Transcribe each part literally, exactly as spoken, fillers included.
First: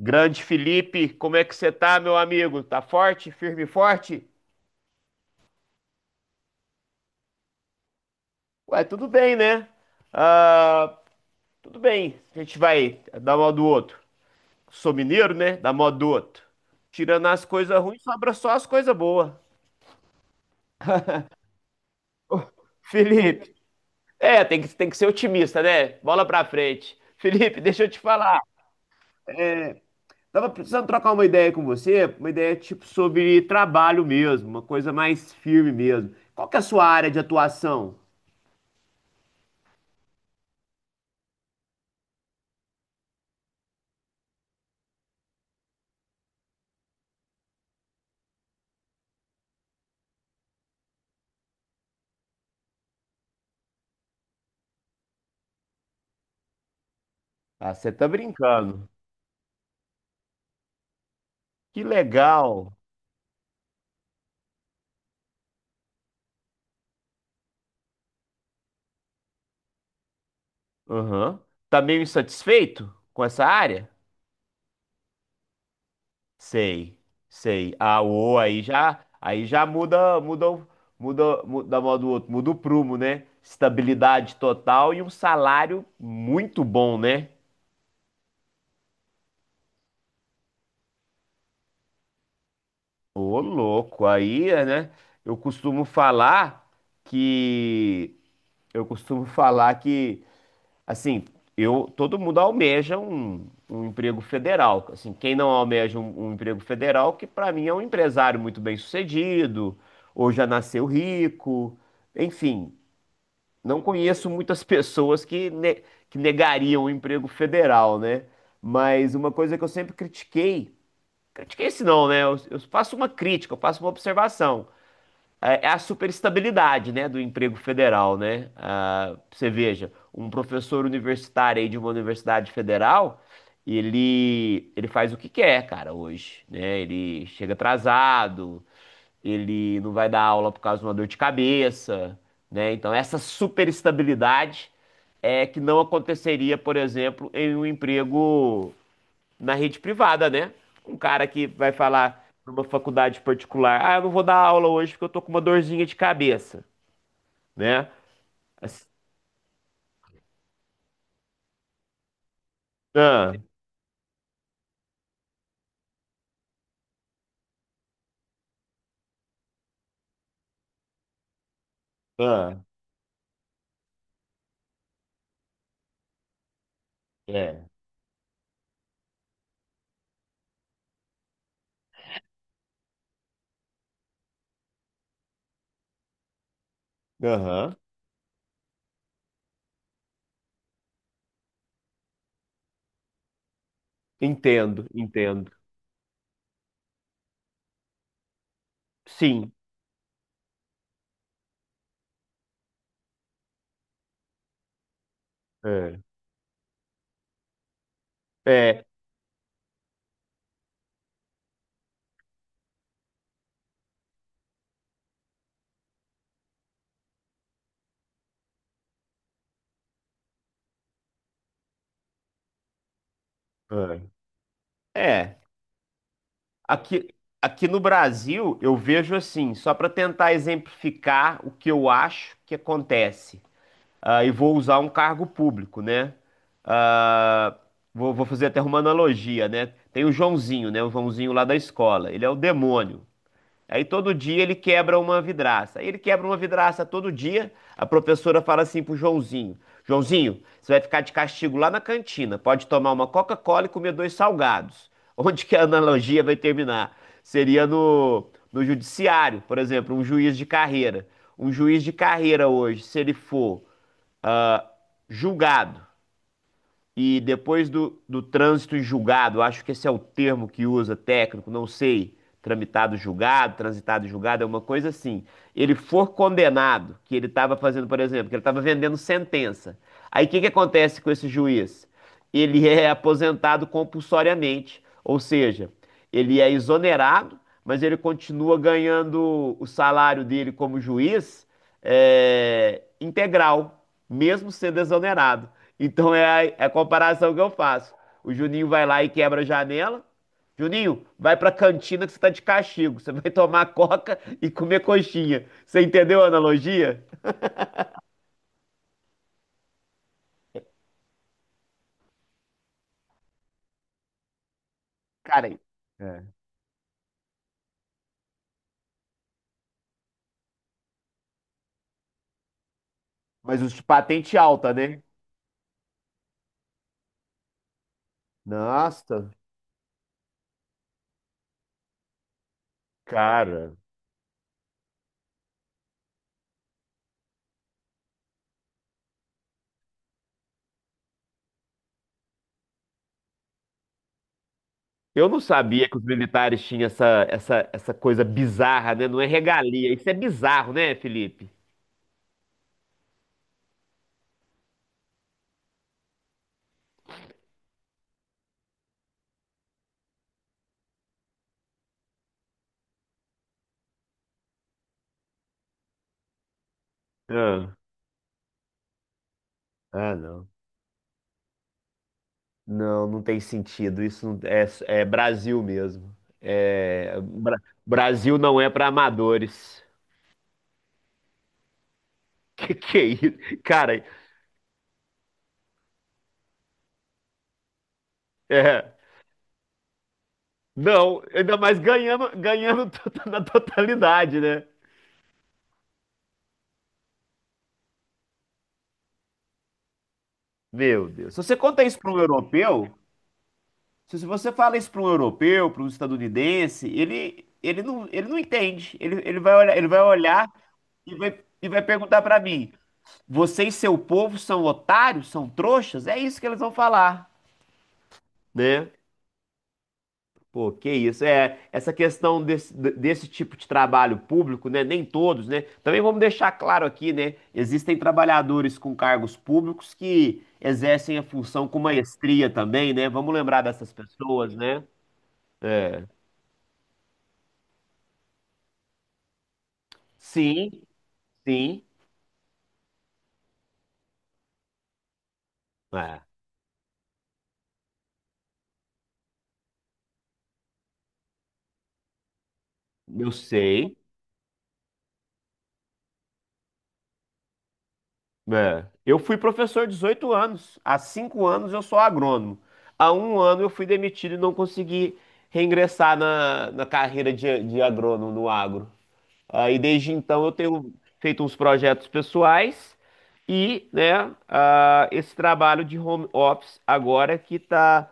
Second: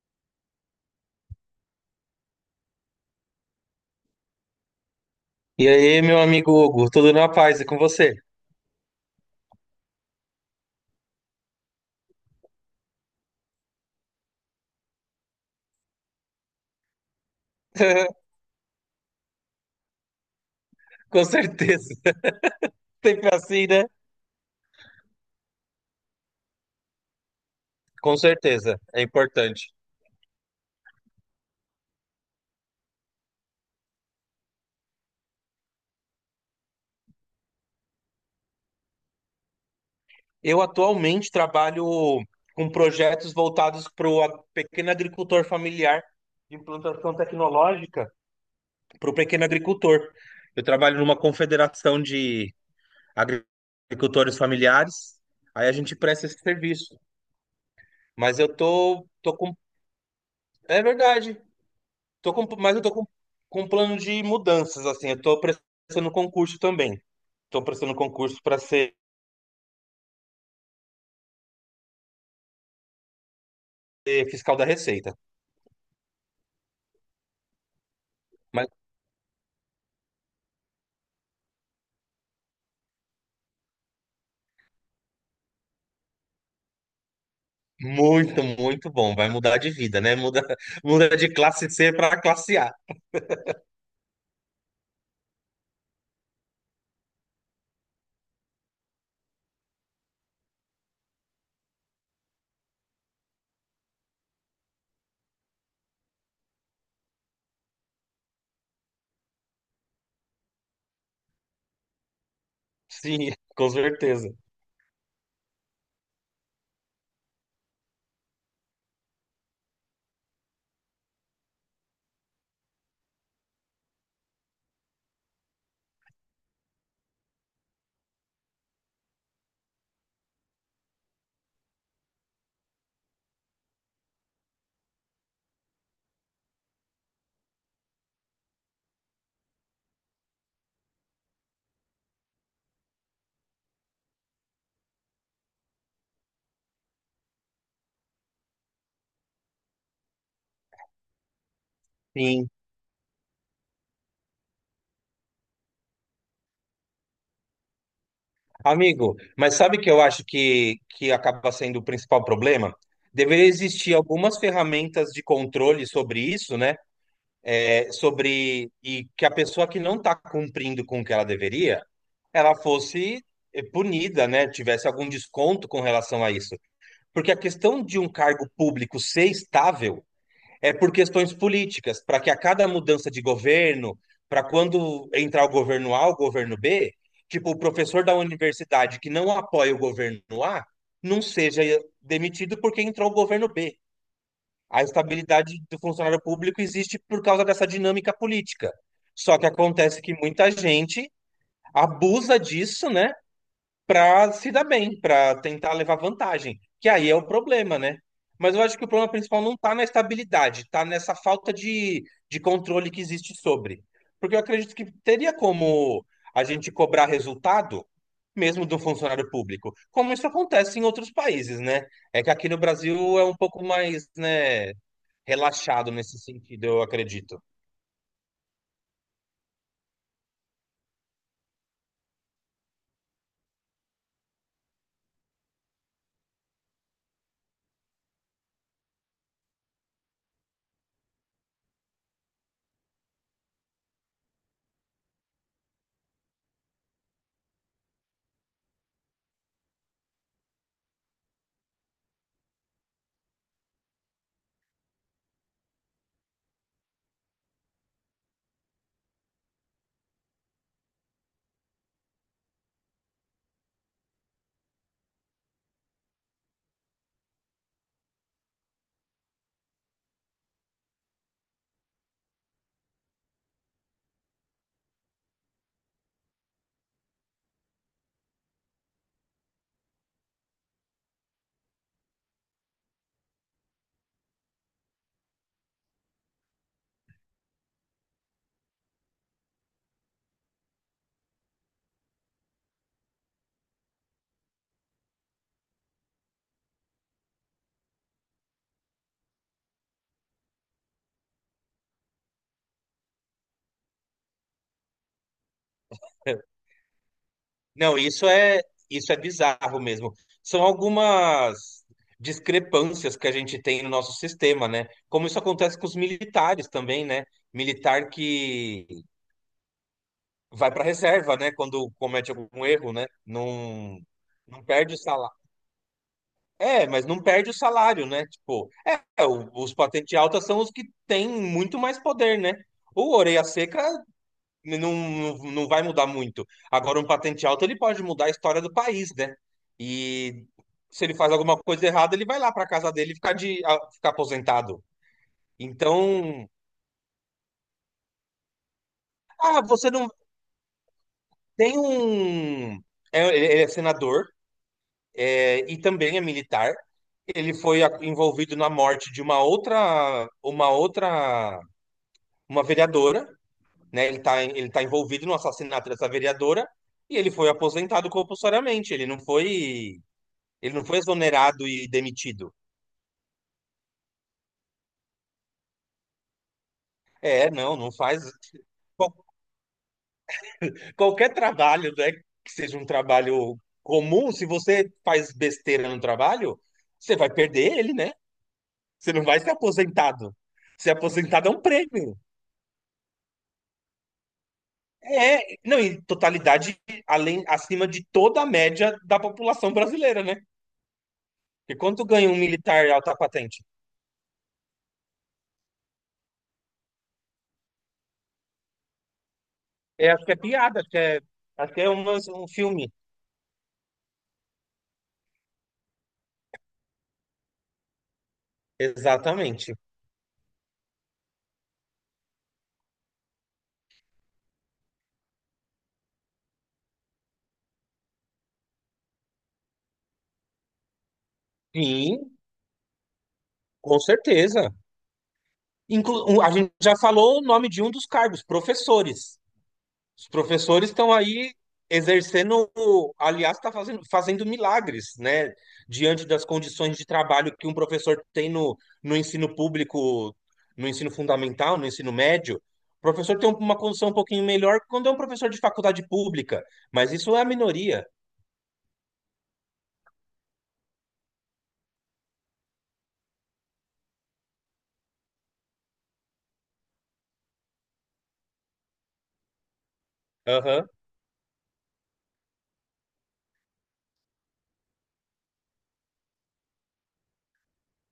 Grande Felipe, como é que você tá, meu amigo? Tá forte, firme e forte? E aí, meu amigo Hugo, tudo na paz e com você? Ué, tudo bem, né? Ah, tudo bem. A gente vai dar mal do outro. Sou mineiro, né? Dar mal do outro. Tirando as coisas ruins, sobra só as coisas boas. Com certeza. Sempre Felipe, assim, né? é, tem que, tem que ser otimista, né? Bola pra frente. Felipe, deixa eu te Com falar. certeza, é importante. É, tava precisando trocar uma ideia com você, uma ideia tipo sobre trabalho mesmo, uma coisa mais firme mesmo. Qual que é a sua área de atuação? Eu atualmente trabalho com projetos voltados para o pequeno agricultor familiar de implantação tecnológica para o pequeno agricultor. Eu trabalho numa confederação de agri- agricultores familiares, aí a gente presta esse serviço. Ah, você tá Mas eu brincando. tô, tô com. É verdade. Que Tô com, legal. mas eu tô com, com um plano de mudanças, assim. Eu tô prestando concurso também. Tô prestando concurso para ser Aham. Tá meio insatisfeito com essa área? fiscal da Receita. Sei, sei. Ah, o aí Mas já, aí já muda, muda, o- muda, muda a mão do outro, muda o prumo, né? Estabilidade total e um salário muito bom, né? muito, muito bom. Vai mudar de vida, né? Muda, muda de classe cê para classe á. Ô, louco, aí, é, né? Eu costumo falar que eu costumo falar que Assim, eu, todo mundo almeja um, um emprego federal. Assim, quem não almeja um, um emprego federal, que para mim é um empresário muito bem-sucedido, ou já nasceu rico, enfim, Sim, com não certeza. conheço muitas pessoas que, ne- que negariam o emprego federal, né? Mas uma coisa que eu sempre critiquei, critiquei se não, né? Eu, eu faço uma crítica, eu faço uma observação. É é a superestabilidade, né, do emprego federal, né? Ah, você veja, um professor universitário aí de uma universidade federal, ele, ele faz o que quer, cara, hoje, né? Ele chega atrasado, ele não vai dar aula por causa de uma dor de cabeça, né? Então, essa superestabilidade é que não aconteceria, por exemplo, em um emprego na rede privada, né? Um cara que vai falar Sim. numa faculdade particular, ah, eu não vou dar aula hoje porque eu tô com uma dorzinha de cabeça, né? Assim, Amigo, mas sabe que eu acho que, que acaba sendo o principal problema? ah, Deveria existir algumas ferramentas de controle sobre isso, né? É, sobre e que a pessoa que não está cumprindo com o que ela deveria, ela ah, fosse eh, punida, né? Tivesse algum desconto com relação a isso. Porque a é. questão de um cargo público ser estável é por questões políticas, para que a cada mudança de governo, para quando entrar o governo á, o governo bê, tipo, o Aham. professor da universidade que não apoia o governo á não seja demitido porque entrou o governo bê. A Entendo, entendo. estabilidade do funcionário público existe por causa dessa dinâmica política. Só que Sim. acontece que muita gente abusa disso, né, para se dar bem, para tentar levar É. vantagem, que aí é o problema, né? Mas eu acho É. que o problema principal não está na estabilidade, está nessa falta de, de controle que existe sobre. Porque eu acredito que teria como a gente cobrar resultado, mesmo do funcionário público, como isso acontece em outros países, né? É que aqui no Brasil é um pouco mais, É. né, É. relaxado nesse sentido, eu Aqui, acredito. aqui no Brasil, eu vejo assim, só para tentar exemplificar o que eu acho que acontece. Ah, e vou usar um cargo público, né? Ah, vou, vou fazer até uma analogia, né? Tem o Joãozinho, né? O Joãozinho lá da escola. Ele é o demônio. Aí todo dia ele quebra uma vidraça. Aí ele quebra uma vidraça todo dia. A professora fala assim pro Joãozinho: Joãozinho, você vai ficar de castigo lá na cantina. Pode tomar uma Coca-Cola e comer dois salgados. Onde que a analogia vai terminar? Seria no, no judiciário, por exemplo, um juiz de carreira. Um juiz de carreira hoje, se ele for ah, julgado. E depois do, do trânsito em julgado, acho que esse é o termo que usa técnico, não sei, tramitado julgado, transitado em julgado, é uma coisa assim. Ele for condenado, que ele estava fazendo, por exemplo, que ele estava vendendo sentença. Aí o que que acontece com esse juiz? Ele é aposentado compulsoriamente, ou seja, ele é exonerado, mas ele continua ganhando o salário dele como juiz é, integral mesmo sendo exonerado. Então é a, é a comparação que eu faço. O Juninho vai lá e quebra a janela. Juninho, vai pra cantina que você tá de castigo. Você vai tomar coca e comer coxinha. Você entendeu a analogia? Não, isso é isso é bizarro mesmo. São algumas discrepâncias que a gente tem no nosso sistema, né? Como isso Cara, é. acontece com os militares também, né? Militar que vai para reserva, né? Quando comete algum erro, né? Mas os de Não, patente não alta, perde o né? salário. É, mas não perde o salário, né? Tipo, é, Nossa. o- os patente alta são os que têm muito mais poder, né? O orelha Cara, seca não, não, não vai mudar muito. Agora, um patente alto, ele pode mudar a história do país, né? E se ele faz alguma coisa errada, ele vai lá para casa dele ficar de a- ficar aposentado. eu não sabia que os Então, militares tinham essa, essa, essa coisa bizarra, né? Não é ah, você regalia. Isso não é bizarro, né, Felipe? tem um. É- ele ele é senador, é, e também é militar. Ele foi a- envolvido na morte de uma outra, uma outra, uma vereadora, né? Ele tá, ele tá envolvido no assassinato dessa vereadora. E ele foi Ah. aposentado compulsoriamente. Ele não foi. Ah, não. Ele não foi exonerado e demitido. Não, não tem sentido. Isso não- é, é Brasil mesmo. É, É, Bra- não, não faz. Brasil não é para Qual- amadores. Qualquer trabalho, né, que Que seja um que é isso? trabalho Cara, comum, se você faz besteira no trabalho, você vai perder ele, né? é, Você não vai ser aposentado. Ser não, aposentado é ainda um mais prêmio. ganhando, ganhando to- na totalidade, né? É, não, em totalidade, além, acima de toda a média da população brasileira, né? Meu Deus. Se você E conta isso quanto para um ganha um europeu, militar alta patente? se se você fala isso para um europeu, para um estadunidense, ele, ele não, ele não entende. Ele, ele vai olhar, ele vai É, acho que é olhar piada, acho que e é, vai, e acho que vai é perguntar umas- para um mim: filme. vocês, seu povo, são otários, são trouxas? É isso que eles vão falar. Né? Exatamente. Pô, que isso. É, essa questão desse, desse tipo de trabalho público, né? Nem todos, né? Também vamos deixar claro aqui, né? Existem trabalhadores com cargos públicos que exercem a função com Sim, maestria também, né? Vamos lembrar dessas com pessoas, certeza. né? É. Inclu- um- a gente já falou o nome de um dos cargos, professores. Os Sim, professores estão aí sim. exercendo, aliás, está fazendo, fazendo, milagres, né? É. Diante das condições de trabalho que um professor tem no, no ensino público, no ensino fundamental, no ensino médio. O Eu professor tem uma sei. condição um pouquinho melhor quando é um professor de faculdade pública, mas isso é a minoria. É. Eu fui professor dezoito anos. Há cinco anos eu sou agrônomo. Há um ano eu fui demitido e não consegui reingressar na, na carreira de, de agrônomo no agro. Aí desde então eu tenho feito uns projetos pessoais e, né, ah, esse trabalho de home office agora que tá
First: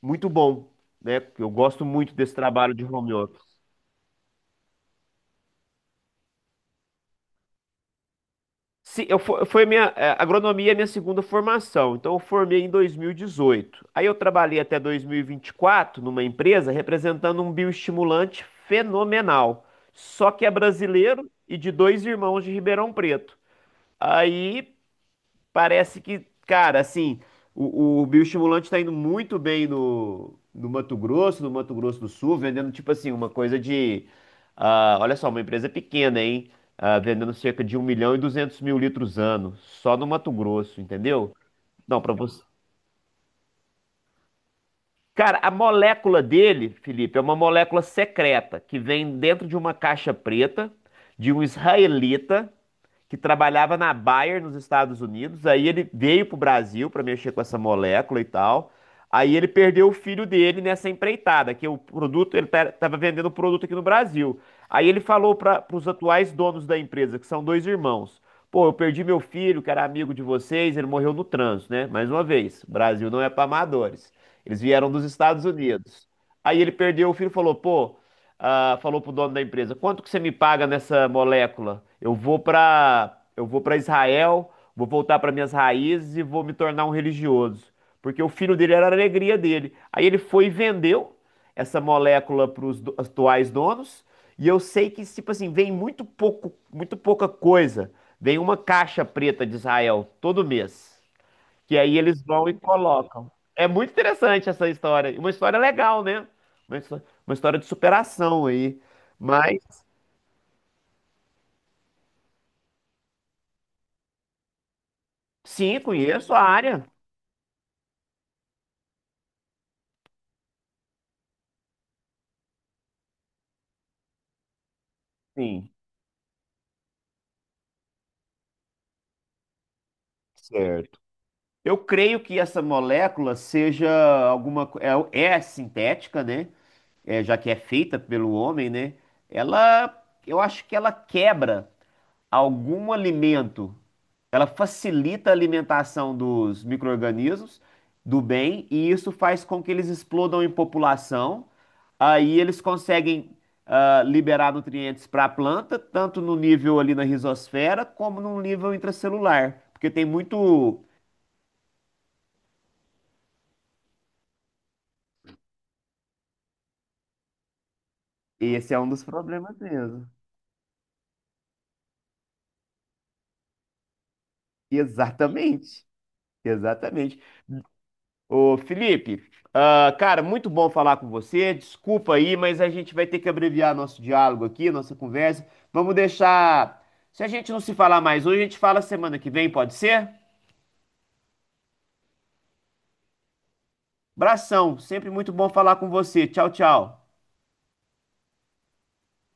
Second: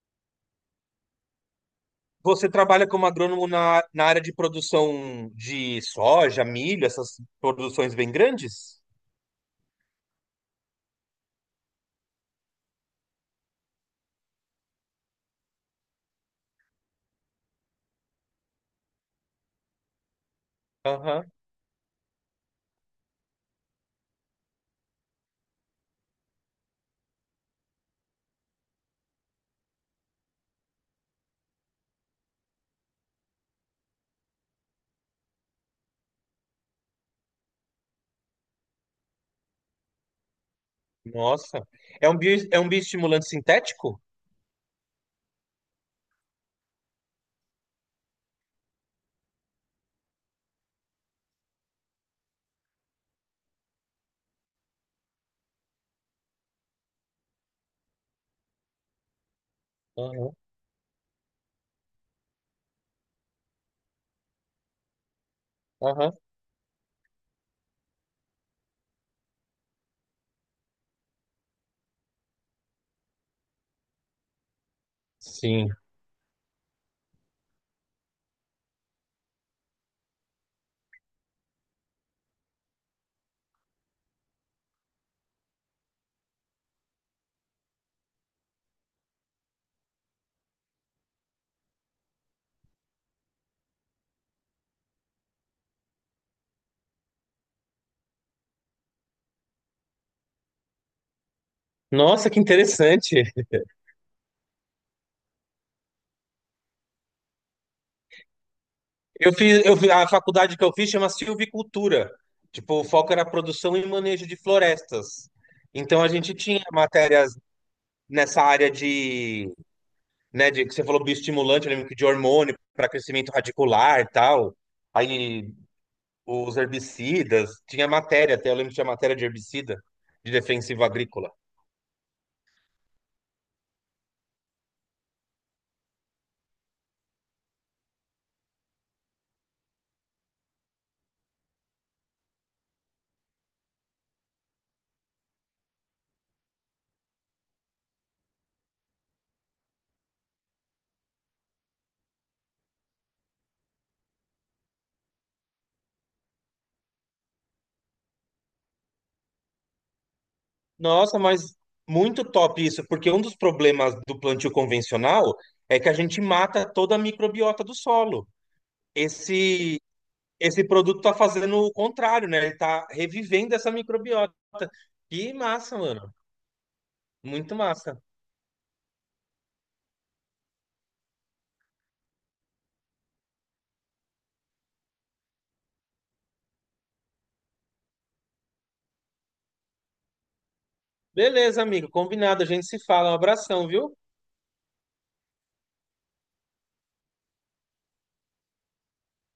muito bom, né? Eu gosto muito desse Você trabalho de trabalha como home office. agrônomo na, na área de produção de soja, milho, essas produções bem grandes? Se eu fo- Foi minha eh, agronomia é minha segunda formação, então eu formei em dois mil e dezoito. Aí eu trabalhei até dois mil e vinte e quatro numa empresa representando um bioestimulante fenomenal, só que é Aham. brasileiro e de dois irmãos de Ribeirão Preto. Aí parece que, cara, assim, o, o bioestimulante está indo muito bem no, no Mato Grosso, no Mato Grosso do Sul, vendendo tipo assim, uma coisa de. Ah, olha só, uma empresa pequena, hein? Ah, vendendo cerca de um milhão e duzentos mil litros ano, só no Mato Grosso, entendeu? Nossa. Não, É para um você. bio, é um bioestimulante sintético? Cara, a molécula dele, Felipe, é uma molécula secreta que vem dentro de uma caixa preta de um israelita que trabalhava na Bayer nos Estados Unidos. Aí ele veio pro Brasil para mexer com essa molécula e tal. Aí ele perdeu o filho Aham, dele nessa empreitada, que o produto, ele estava vendendo o produto aqui no Brasil. Aí ele falou para os aham. atuais donos da empresa, que são dois irmãos. Pô, eu perdi meu filho, que era amigo de vocês, ele morreu no trânsito, né? Mais uma vez, o Brasil não é para amadores. Eles vieram dos Estados Sim. Unidos. Aí ele perdeu, o filho e falou, pô, ah, falou pro dono da empresa, quanto que você me paga nessa molécula? Eu vou pra, eu vou para Israel, vou voltar para minhas raízes e vou me tornar um religioso, porque o filho dele era a alegria dele. Aí ele foi e vendeu essa molécula para os atuais donos, e eu sei que tipo assim, vem muito pouco, muito pouca coisa. Vem uma caixa preta de Israel todo mês. Que aí eles Nossa, que vão e interessante. colocam. É muito interessante essa história. E uma história legal, né? Uma, histó- uma história de superação aí. Eu Mas, fiz, eu fi- A faculdade que eu fiz chama Silvicultura. Tipo, o foco era produção e manejo de florestas. sim, Então a conheço gente a tinha área. matérias nessa área de, né, de que você falou bioestimulante, eu lembro que de hormônio para crescimento radicular, e tal. Aí Sim, os herbicidas, tinha matéria até, eu lembro que tinha matéria de herbicida, de defensivo certo. agrícola. Eu creio que essa molécula seja alguma. co- É, é sintética, né? É, já que é feita pelo homem, né? Ela. Eu acho que ela quebra algum alimento. Ela facilita a alimentação dos micro-organismos do bem e isso faz com que eles explodam em população. Aí eles conseguem ah, liberar nutrientes para a planta, tanto no nível ali na rizosfera, como no nível intracelular. Porque tem muito. Nossa, mas muito top isso, porque um dos problemas do plantio convencional é que a gente mata toda a microbiota do solo. Esse é um dos problemas Esse mesmo. Esse produto tá fazendo o contrário, né? Ele tá revivendo essa microbiota. Que massa, Exatamente. mano. Exatamente. Muito massa. Ô, Felipe, ah, cara, muito bom falar com você. Desculpa aí, mas a gente vai ter que abreviar nosso diálogo aqui, nossa conversa. Vamos deixar. Se a gente não se falar mais hoje, a gente fala semana que vem, pode ser? Beleza, amigo. Combinado. A gente se fala. Um abração, viu? Abração, sempre muito bom falar com você. Tchau, tchau.